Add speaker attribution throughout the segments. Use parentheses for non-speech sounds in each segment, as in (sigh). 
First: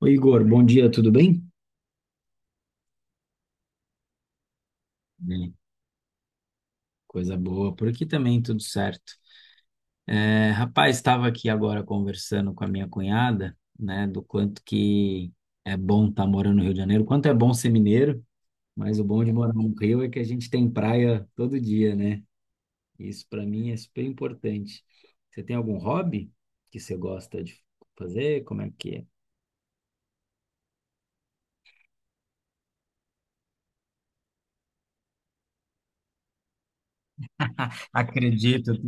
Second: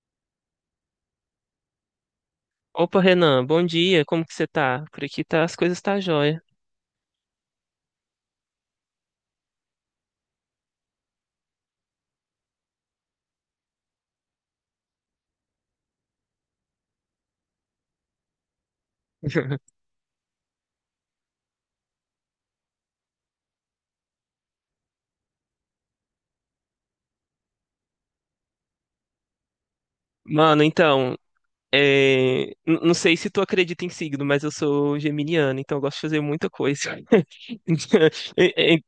Speaker 1: Oi, Igor, bom dia, tudo bem?
Speaker 2: Opa, Renan, bom dia, como que você tá? Por aqui tá,
Speaker 1: Bem.
Speaker 2: as coisas tá jóia.
Speaker 1: Coisa boa, por aqui também tudo certo. É, rapaz, estava aqui agora conversando com a minha cunhada, né, do quanto que é bom estar morando no Rio de Janeiro, quanto é bom ser mineiro, mas o bom de morar no
Speaker 2: (laughs)
Speaker 1: Rio é que a gente tem praia todo dia, né? Isso para mim é super importante. Você tem algum hobby que você gosta de fazer? Como é que é?
Speaker 2: Mano, então, não sei se tu acredita em signo, mas eu sou geminiano, então eu gosto de fazer muita coisa.
Speaker 1: (laughs)
Speaker 2: (laughs)
Speaker 1: Acredito,
Speaker 2: E- e-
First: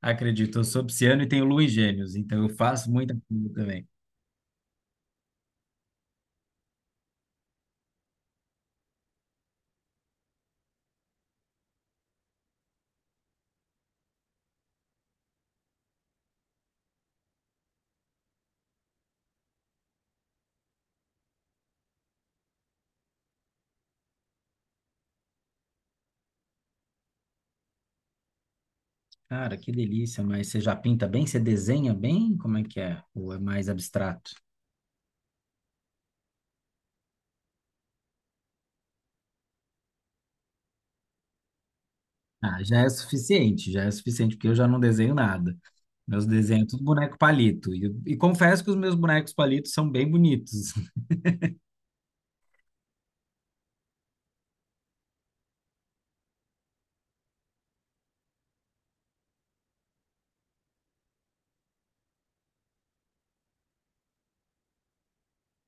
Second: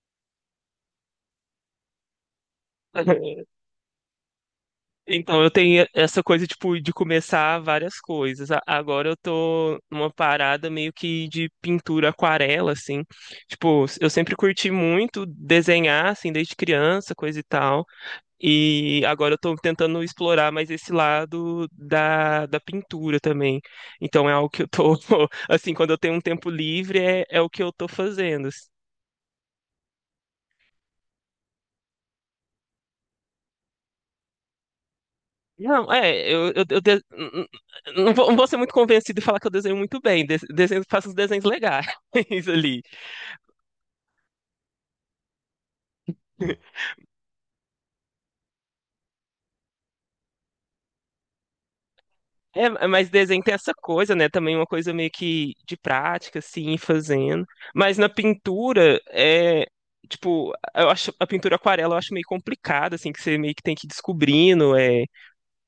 Speaker 1: acredito. Eu sou pisciano e tenho lua em gêmeos, então eu faço muita coisa.
Speaker 2: Então, eu tenho essa coisa, tipo, de começar várias coisas. Agora eu tô numa parada meio que de pintura aquarela, assim. Tipo, eu sempre curti muito desenhar, assim, desde criança, coisa e tal. E agora eu estou tentando explorar mais esse lado da pintura também. Então é algo que eu tô, (laughs) assim, quando eu tenho um tempo livre, é o que eu tô fazendo.
Speaker 1: Cara, que delícia, mas você já pinta bem? Você desenha bem? Como é que é? Ou é mais abstrato?
Speaker 2: Não, eu não vou ser muito convencido e falar que eu desenho muito bem. Desenho, faço uns desenhos legais (laughs)
Speaker 1: Ah,
Speaker 2: ali.
Speaker 1: já é suficiente, porque eu já não desenho nada. Meus desenhos, é tudo boneco palito. E confesso que os meus bonecos palitos são bem bonitos. (laughs)
Speaker 2: É, mas desenho tem essa coisa, né? Também uma coisa meio que de prática, assim, ir fazendo. Mas na pintura. Tipo, eu acho a pintura aquarela eu acho meio complicada, assim, que você meio que tem que ir descobrindo,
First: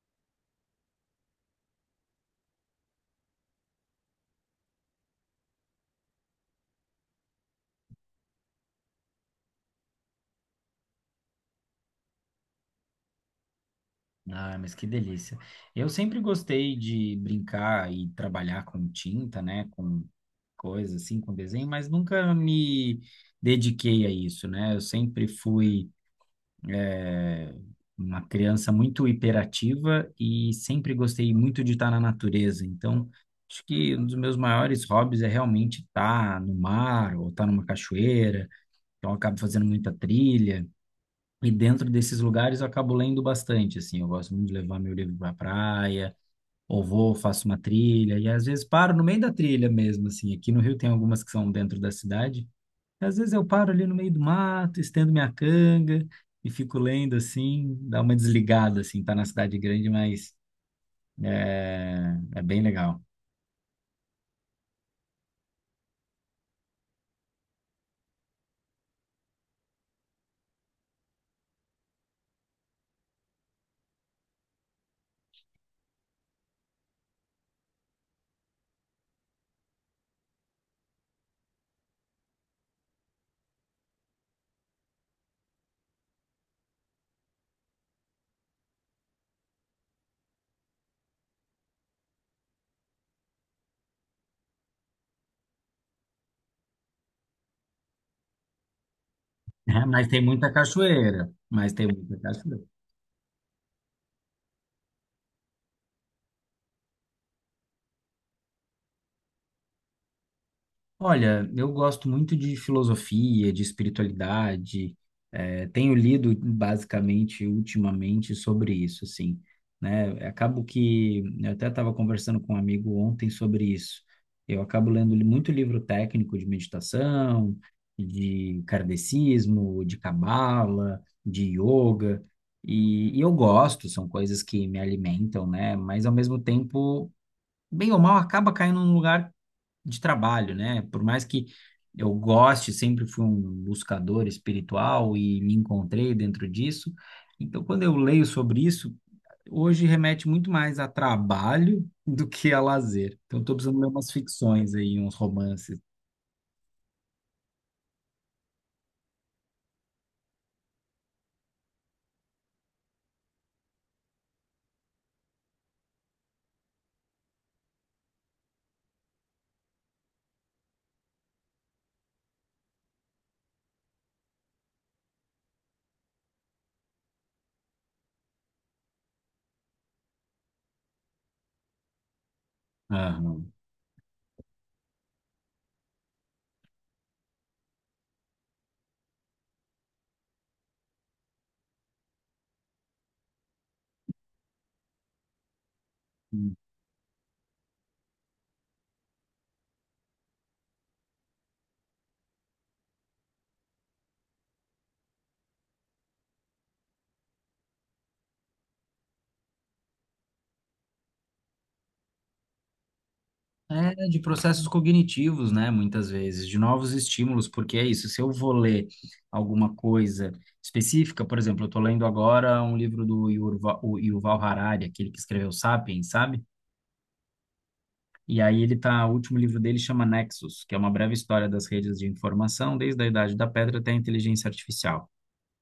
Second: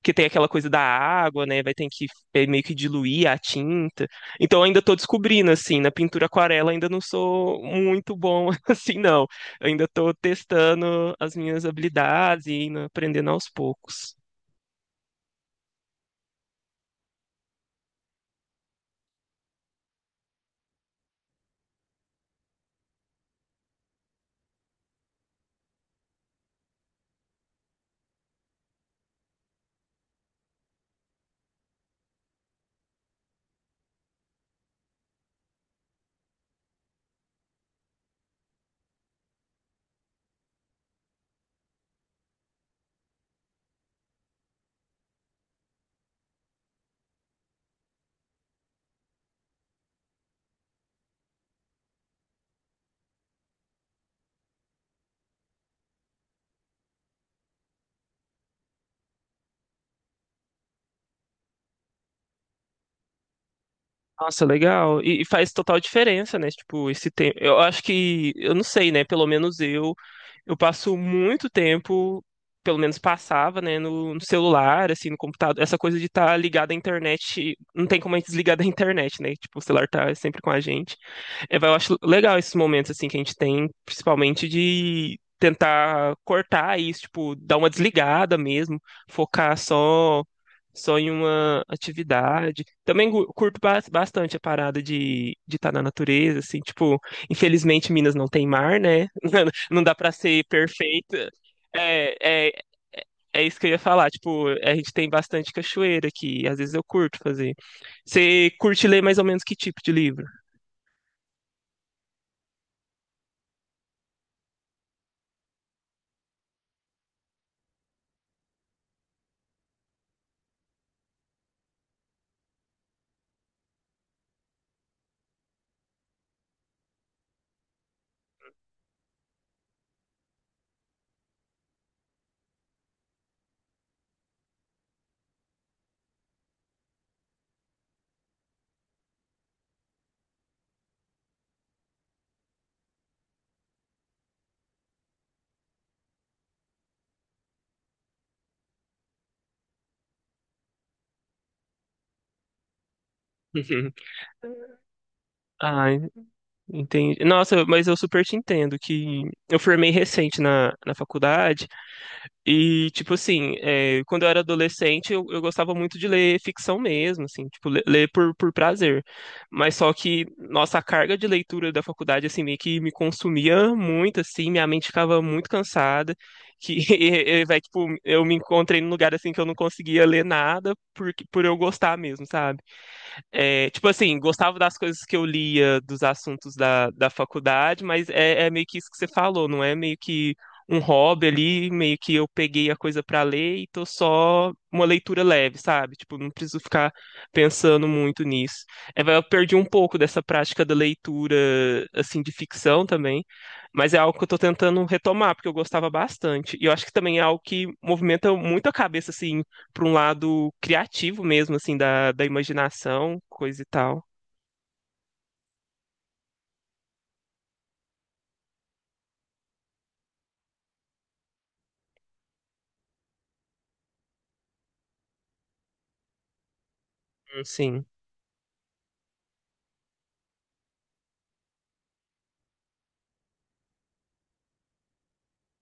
Speaker 2: que tem aquela coisa da água, né? Vai ter que meio que diluir a tinta. Então eu ainda tô descobrindo, assim, na pintura aquarela ainda não sou muito bom, (laughs) assim, não. Eu ainda tô testando as minhas habilidades e indo aprendendo aos poucos.
Speaker 1: Ah, mas que delícia. Eu sempre gostei de brincar e trabalhar com tinta, né? Com coisas assim, com desenho, mas nunca me dediquei a isso, né? Eu sempre fui. é, uma criança muito hiperativa e sempre gostei muito de estar na natureza. Então, acho que um dos meus maiores hobbies é realmente estar no mar ou estar numa cachoeira. Então, eu acabo fazendo muita trilha. E dentro desses lugares eu acabo lendo bastante, assim, eu gosto muito de levar meu livro para praia, ou vou, faço uma trilha, e às vezes paro no meio da trilha mesmo, assim, aqui no Rio tem algumas que são dentro da cidade, às vezes eu paro ali no meio do mato, estendo minha canga e fico lendo assim, dá uma desligada assim, tá na cidade grande, mas é, é bem legal.
Speaker 2: Nossa, legal. E faz total diferença, né? Tipo, esse tempo. Eu acho que, eu não sei, né? Pelo menos eu. Eu passo muito tempo, pelo menos passava, né, no, celular, assim, no computador. Essa coisa de estar ligado à internet, não tem como a gente desligar da internet, né? Tipo, o celular tá sempre com a gente. Eu acho legal esses momentos, assim, que a gente tem, principalmente de tentar cortar isso, tipo, dar uma desligada mesmo, focar só em uma atividade. Também curto bastante a parada de estar na natureza, assim, tipo, infelizmente Minas não tem mar, né? (laughs) Não
Speaker 1: (laughs)
Speaker 2: dá
Speaker 1: Mas
Speaker 2: pra
Speaker 1: tem
Speaker 2: ser
Speaker 1: muita
Speaker 2: perfeita.
Speaker 1: cachoeira, mas tem
Speaker 2: É,
Speaker 1: muita
Speaker 2: é,
Speaker 1: cachoeira.
Speaker 2: é isso que eu ia falar. Tipo, a gente tem bastante cachoeira aqui. Às vezes eu curto fazer. Você curte ler mais ou menos que tipo de livro?
Speaker 1: Olha, eu gosto muito de filosofia, de espiritualidade. Tenho lido basicamente ultimamente sobre isso, assim, né? Acabo que eu até estava conversando com um amigo ontem sobre isso. Eu acabo lendo muito livro técnico de meditação, de kardecismo, de cabala, de yoga, e eu gosto. São coisas que me alimentam, né? Mas ao mesmo tempo, bem ou mal, acaba caindo num lugar de trabalho, né? Por mais que eu goste, sempre fui um buscador espiritual e me encontrei dentro disso. Então, quando eu leio sobre isso, hoje remete muito mais a trabalho (laughs) do que a lazer. Então, estou
Speaker 2: (laughs)
Speaker 1: precisando ler
Speaker 2: Uhum.
Speaker 1: umas ficções aí, uns romances.
Speaker 2: Ah, entendi. Nossa, mas eu super te entendo que eu formei recente na, faculdade. E, tipo assim, quando eu era adolescente, eu gostava muito de ler ficção mesmo, assim, tipo, ler por prazer. Mas só que, nossa, a carga de leitura da faculdade, assim, meio que me consumia muito, assim, minha mente ficava muito cansada, que, (laughs) tipo, eu me encontrei num lugar, assim, que eu não conseguia ler nada por eu gostar mesmo, sabe?
Speaker 1: Aham.
Speaker 2: É, tipo assim, gostava das coisas que eu lia dos assuntos da faculdade, mas é meio que isso que você falou, não é meio que um hobby ali, meio que eu peguei a coisa pra ler e tô só uma leitura leve, sabe? Tipo, não preciso ficar pensando muito nisso. Eu perdi um pouco dessa prática da leitura, assim, de ficção também, mas é algo que eu tô tentando retomar, porque eu gostava bastante. E eu acho que também é algo que movimenta muito a cabeça, assim, para um lado criativo mesmo, assim, da, imaginação, coisa e
Speaker 1: É,
Speaker 2: tal.
Speaker 1: de processos cognitivos, né? Muitas vezes, de novos estímulos, porque é isso. Se eu vou ler alguma coisa específica, por exemplo, eu estou lendo agora um livro do Yuval, o Yuval Harari, aquele que escreveu Sapiens, sabe?
Speaker 2: Sim.
Speaker 1: E aí ele tá, o último livro dele chama Nexus, que é uma breve história das redes de informação, desde a Idade da Pedra até a inteligência artificial.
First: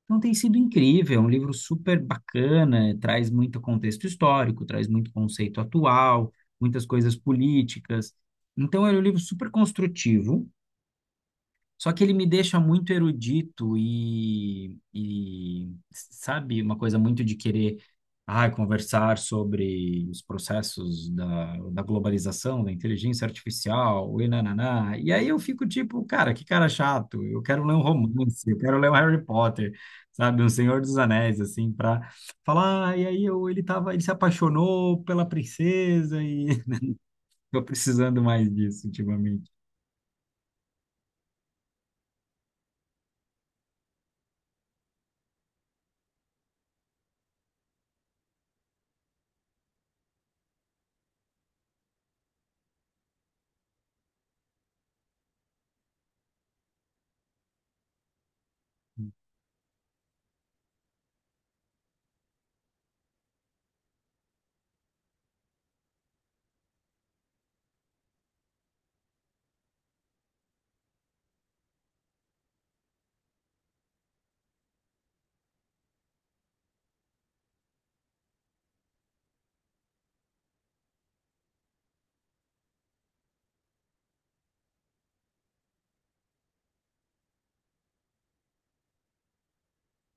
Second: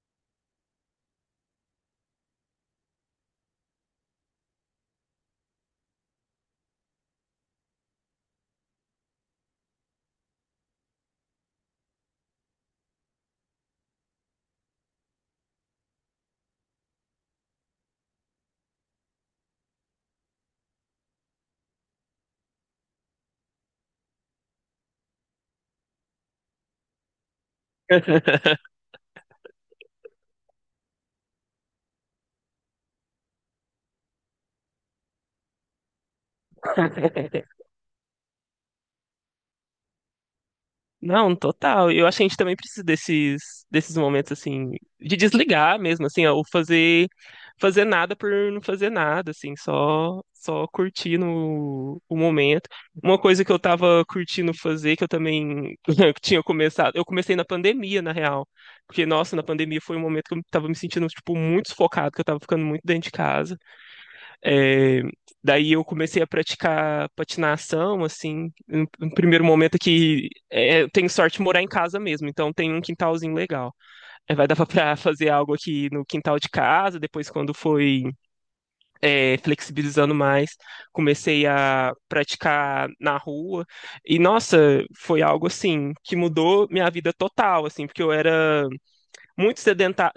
Speaker 1: Então tem sido incrível, é um livro super bacana, traz muito contexto histórico, traz muito conceito atual, muitas coisas políticas. Então é um livro super construtivo, só que ele me deixa muito erudito e sabe, uma coisa muito de querer, ah, conversar sobre os processos da globalização, da inteligência artificial, e nananá. E aí eu fico tipo, cara, que cara chato, eu quero ler um romance, eu quero ler um Harry Potter, sabe, um Senhor dos Anéis, assim, para falar, ah, e aí eu, ele tava, ele se apaixonou pela princesa e (laughs)
Speaker 2: (laughs)
Speaker 1: tô precisando mais disso ultimamente.
Speaker 2: Não, total. Eu acho que a gente também precisa desses, momentos assim de desligar mesmo, assim, ó, ou fazer nada por não fazer nada, assim, só curtir no, o momento. Uma coisa que eu tava curtindo fazer, que eu também (laughs) tinha começado, eu comecei na pandemia, na real, porque, nossa, na pandemia foi um momento que eu tava me sentindo, tipo, muito sufocado, que eu tava ficando muito dentro de casa. É, daí eu comecei a praticar patinação, assim, no primeiro momento, eu tenho sorte de morar em casa mesmo, então tem um quintalzinho legal. É, vai dar para fazer algo aqui no quintal de casa, depois quando foi flexibilizando mais, comecei a praticar na rua, e nossa, foi algo assim, que mudou minha vida total, assim, porque eu era muito sedentário,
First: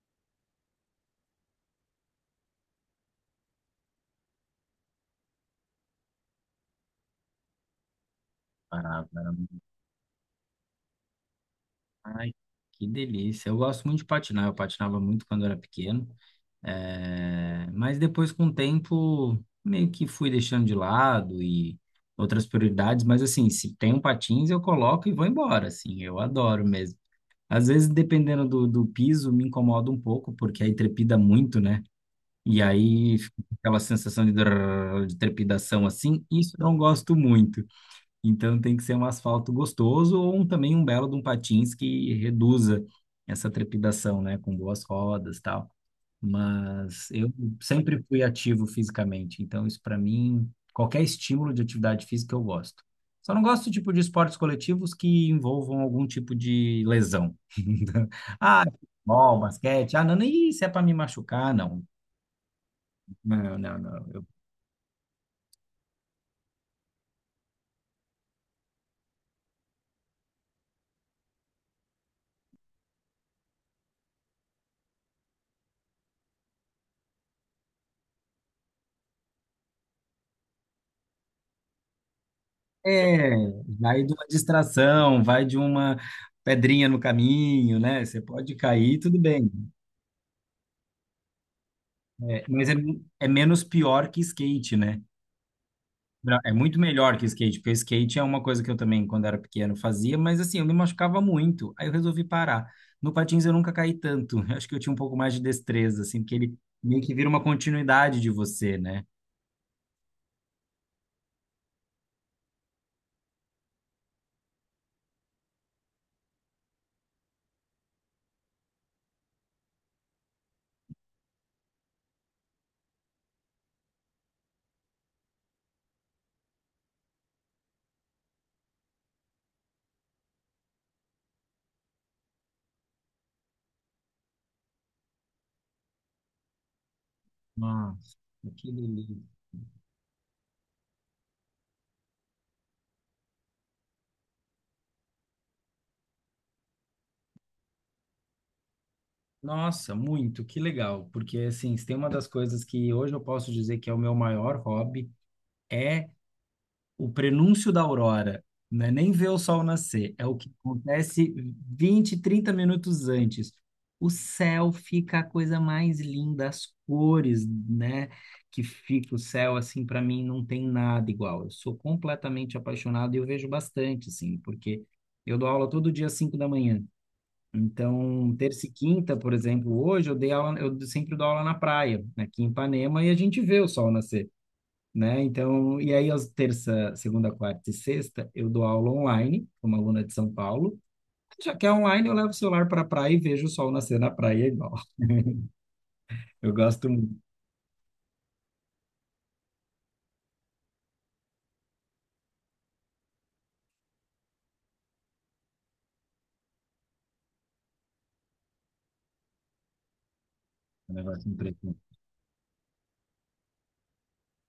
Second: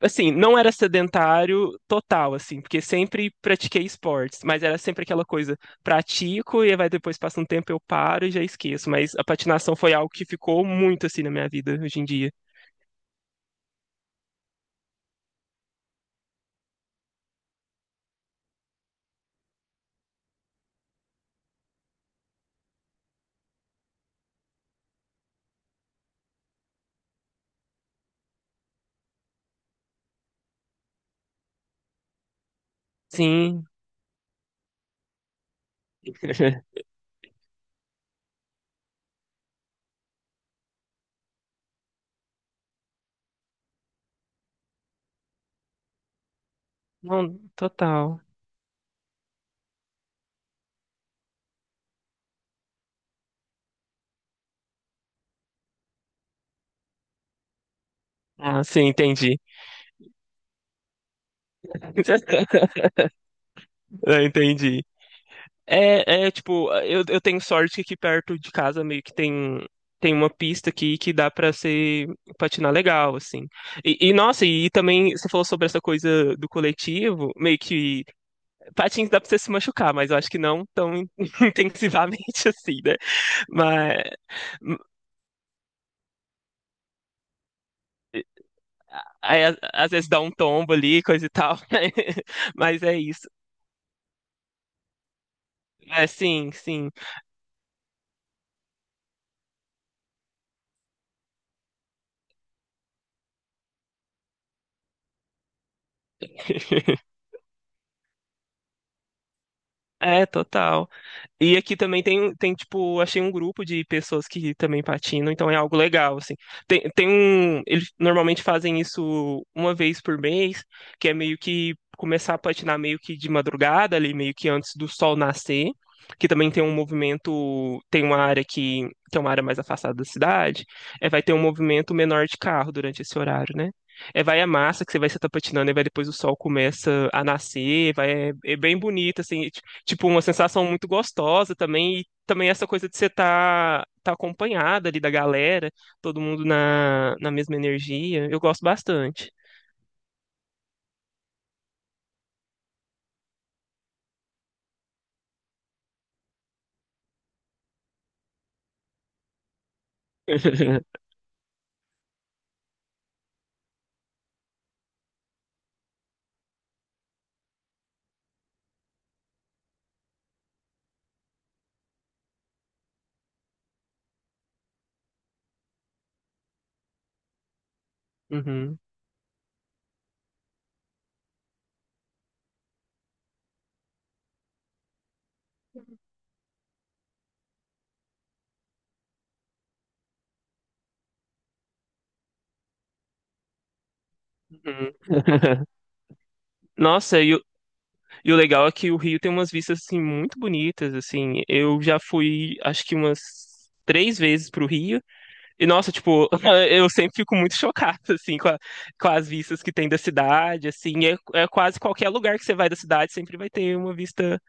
Speaker 2: assim, não era sedentário total, assim, porque sempre pratiquei esportes, mas era sempre aquela coisa, pratico e vai depois passa um tempo eu paro e já esqueço,
Speaker 1: Parado.
Speaker 2: mas a patinação foi algo que ficou muito assim na minha vida hoje em
Speaker 1: Ai,
Speaker 2: dia.
Speaker 1: que delícia. Eu gosto muito de patinar. Eu patinava muito quando era pequeno. É, mas depois, com o tempo, meio que fui deixando de lado e outras prioridades. Mas, assim, se tem um patins, eu coloco e vou embora. Assim, eu adoro mesmo. Às vezes, dependendo do piso, me incomoda um pouco, porque aí trepida muito, né? E aí fica
Speaker 2: Sim,
Speaker 1: aquela sensação de drrr, de trepidação assim. Isso eu não
Speaker 2: (laughs)
Speaker 1: gosto muito. Então tem que ser um asfalto gostoso ou também um belo de um patins que reduza essa trepidação, né? Com boas rodas e tal. Mas eu
Speaker 2: não,
Speaker 1: sempre
Speaker 2: total.
Speaker 1: fui ativo fisicamente, então isso para mim, qualquer estímulo de atividade física eu gosto. Só não gosto tipo de esportes coletivos que envolvam algum tipo de lesão. (laughs)
Speaker 2: Ah,
Speaker 1: Ah,
Speaker 2: sim,
Speaker 1: futebol,
Speaker 2: entendi.
Speaker 1: basquete, ah, não, não, isso é para me machucar, não.
Speaker 2: (laughs)
Speaker 1: Não, não,
Speaker 2: Eu
Speaker 1: não.
Speaker 2: entendi. É, tipo, eu tenho sorte que aqui perto de casa meio que tem, uma pista aqui que dá pra ser patinar legal, assim. E, nossa, e também você falou sobre essa coisa do coletivo, meio que patins dá pra você se machucar, mas eu acho que não tão (laughs) intensivamente assim, né?
Speaker 1: É, vai
Speaker 2: Mas
Speaker 1: de uma distração, vai de uma pedrinha no caminho, né? Você pode cair, tudo
Speaker 2: aí,
Speaker 1: bem.
Speaker 2: às vezes dá um tombo ali, coisa e tal. (laughs)
Speaker 1: É, mas é,
Speaker 2: Mas é
Speaker 1: é
Speaker 2: isso.
Speaker 1: menos pior que skate, né?
Speaker 2: É, sim,
Speaker 1: É muito
Speaker 2: sim.
Speaker 1: melhor que skate, porque skate é uma coisa que eu também, quando era pequeno, fazia, mas assim, eu me machucava muito. Aí eu resolvi parar. No patins eu nunca caí tanto. (laughs) Eu acho que eu tinha um pouco mais de destreza, assim, porque ele meio que
Speaker 2: (laughs)
Speaker 1: vira uma continuidade de você, né?
Speaker 2: É, total. E aqui também tem, tipo, achei um grupo de pessoas que também patinam, então é algo legal, assim. Tem um. Eles normalmente fazem isso uma vez por mês, que é meio que começar a patinar meio que de madrugada, ali, meio que antes do sol nascer, que também tem um movimento, tem uma área que é uma área mais afastada da cidade, vai ter um movimento menor de carro durante esse horário, né? É, vai a massa que você vai estar patinando, e vai depois o sol começa a nascer,
Speaker 1: Nossa,
Speaker 2: é
Speaker 1: que
Speaker 2: bem
Speaker 1: delícia.
Speaker 2: bonito, assim, tipo, uma sensação muito gostosa também, e também essa coisa de você tá, acompanhada ali da galera, todo mundo na mesma energia, eu gosto bastante.
Speaker 1: Nossa, muito, que legal, porque assim, se tem uma das coisas que hoje eu posso dizer que é o meu maior hobby, é o prenúncio da aurora, não é nem ver o sol nascer, é o que
Speaker 2: (laughs)
Speaker 1: acontece 20, 30 minutos antes. O céu fica a coisa mais linda, as cores, né, que fica o céu, assim, para mim não tem nada igual. Eu sou completamente apaixonado e eu vejo bastante, assim, porque eu dou aula todo dia às 5 da manhã. Então, terça e
Speaker 2: Uhum,
Speaker 1: quinta, por exemplo, hoje eu dei aula, eu sempre dou aula na praia, aqui em Ipanema, e a gente vê o sol nascer, né? Então, e aí às terça, segunda, quarta e sexta, eu dou aula online, como aluna de São Paulo. Já que é online, eu levo o celular para a praia e vejo o sol nascer na praia igual.
Speaker 2: uhum.
Speaker 1: (laughs)
Speaker 2: (laughs)
Speaker 1: Eu gosto muito
Speaker 2: Nossa, e o legal é que o Rio tem umas vistas, assim, muito bonitas, assim, eu já fui, acho que umas três vezes pro Rio. E nossa, tipo, (laughs) eu sempre fico muito chocado, assim, com as vistas que tem da cidade, assim,
Speaker 1: do
Speaker 2: é,
Speaker 1: negócio
Speaker 2: é
Speaker 1: impressionante.
Speaker 2: quase qualquer lugar que você vai da cidade sempre vai ter uma vista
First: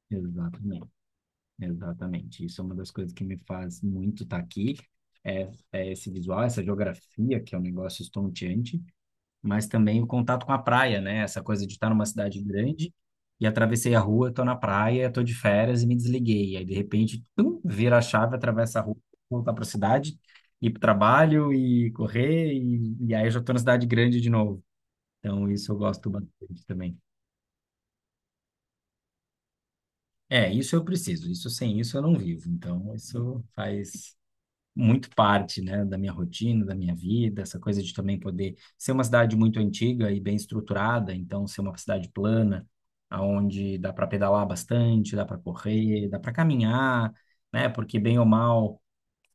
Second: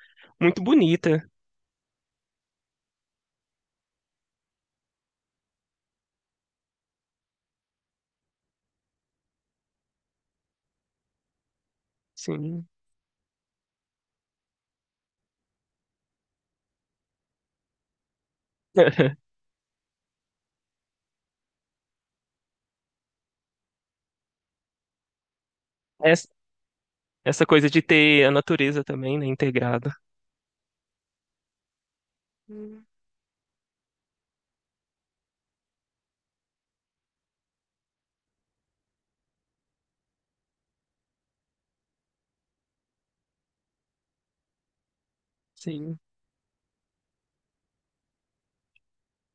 Speaker 2: muito
Speaker 1: Exatamente,
Speaker 2: bonita,
Speaker 1: exatamente. Isso é uma das coisas que me faz muito estar aqui, é, é esse visual, essa geografia, que é um negócio estonteante. Mas também o contato com a praia, né? Essa coisa de estar numa cidade
Speaker 2: sim.
Speaker 1: grande e atravessei a rua, tô na praia, tô de férias e me desliguei. Aí, de repente, tum, vira a chave, atravessa a rua,
Speaker 2: (laughs)
Speaker 1: voltar para a cidade, ir para o trabalho e correr, e aí eu já tô na cidade grande de novo. Então, isso eu gosto
Speaker 2: Essa,
Speaker 1: bastante também.
Speaker 2: essa coisa de ter a natureza também, né, integrada.
Speaker 1: É, isso eu preciso. Isso sem isso eu não vivo.
Speaker 2: Hum.
Speaker 1: Então, isso faz muito parte, né, da minha rotina, da minha vida, essa coisa de também poder ser uma cidade muito antiga e bem estruturada, então ser uma cidade plana, aonde dá para pedalar bastante, dá para
Speaker 2: Sim,
Speaker 1: correr, dá para caminhar, né? Porque bem ou mal,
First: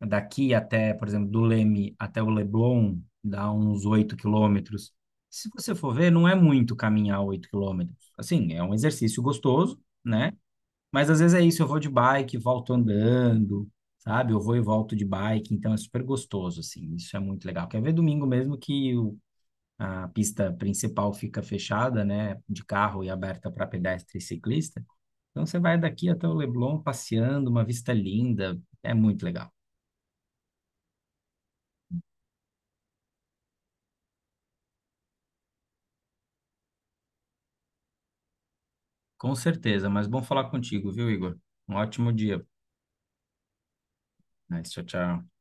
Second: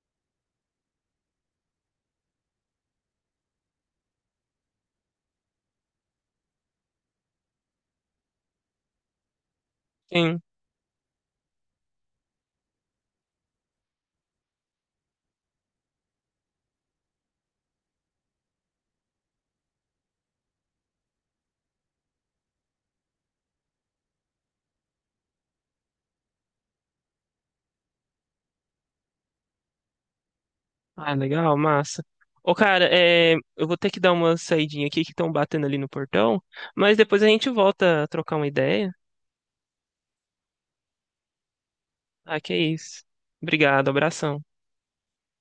Speaker 1: daqui até, por exemplo, do Leme até o Leblon, dá uns 8 km. Se você for ver, não é muito caminhar 8 km. Assim, é um exercício gostoso, né?
Speaker 2: sim.
Speaker 1: Mas às vezes é isso, eu vou de bike, volto andando, sabe? Eu vou e volto de bike, então é super gostoso, assim, isso é muito legal. Quer ver domingo mesmo que a pista principal fica fechada, né, de carro e aberta para pedestre e ciclista. Então você vai daqui até o Leblon passeando, uma vista linda, é muito legal.
Speaker 2: Ah, legal, massa. Ô, cara, eu vou ter que dar uma saidinha aqui que estão batendo ali no portão, mas depois a gente volta a trocar uma ideia.
Speaker 1: Com certeza, mas bom falar contigo, viu, Igor? Um ótimo
Speaker 2: Ah,
Speaker 1: dia.
Speaker 2: que é isso. Obrigado, abração.
Speaker 1: Mas, tchau, tchau.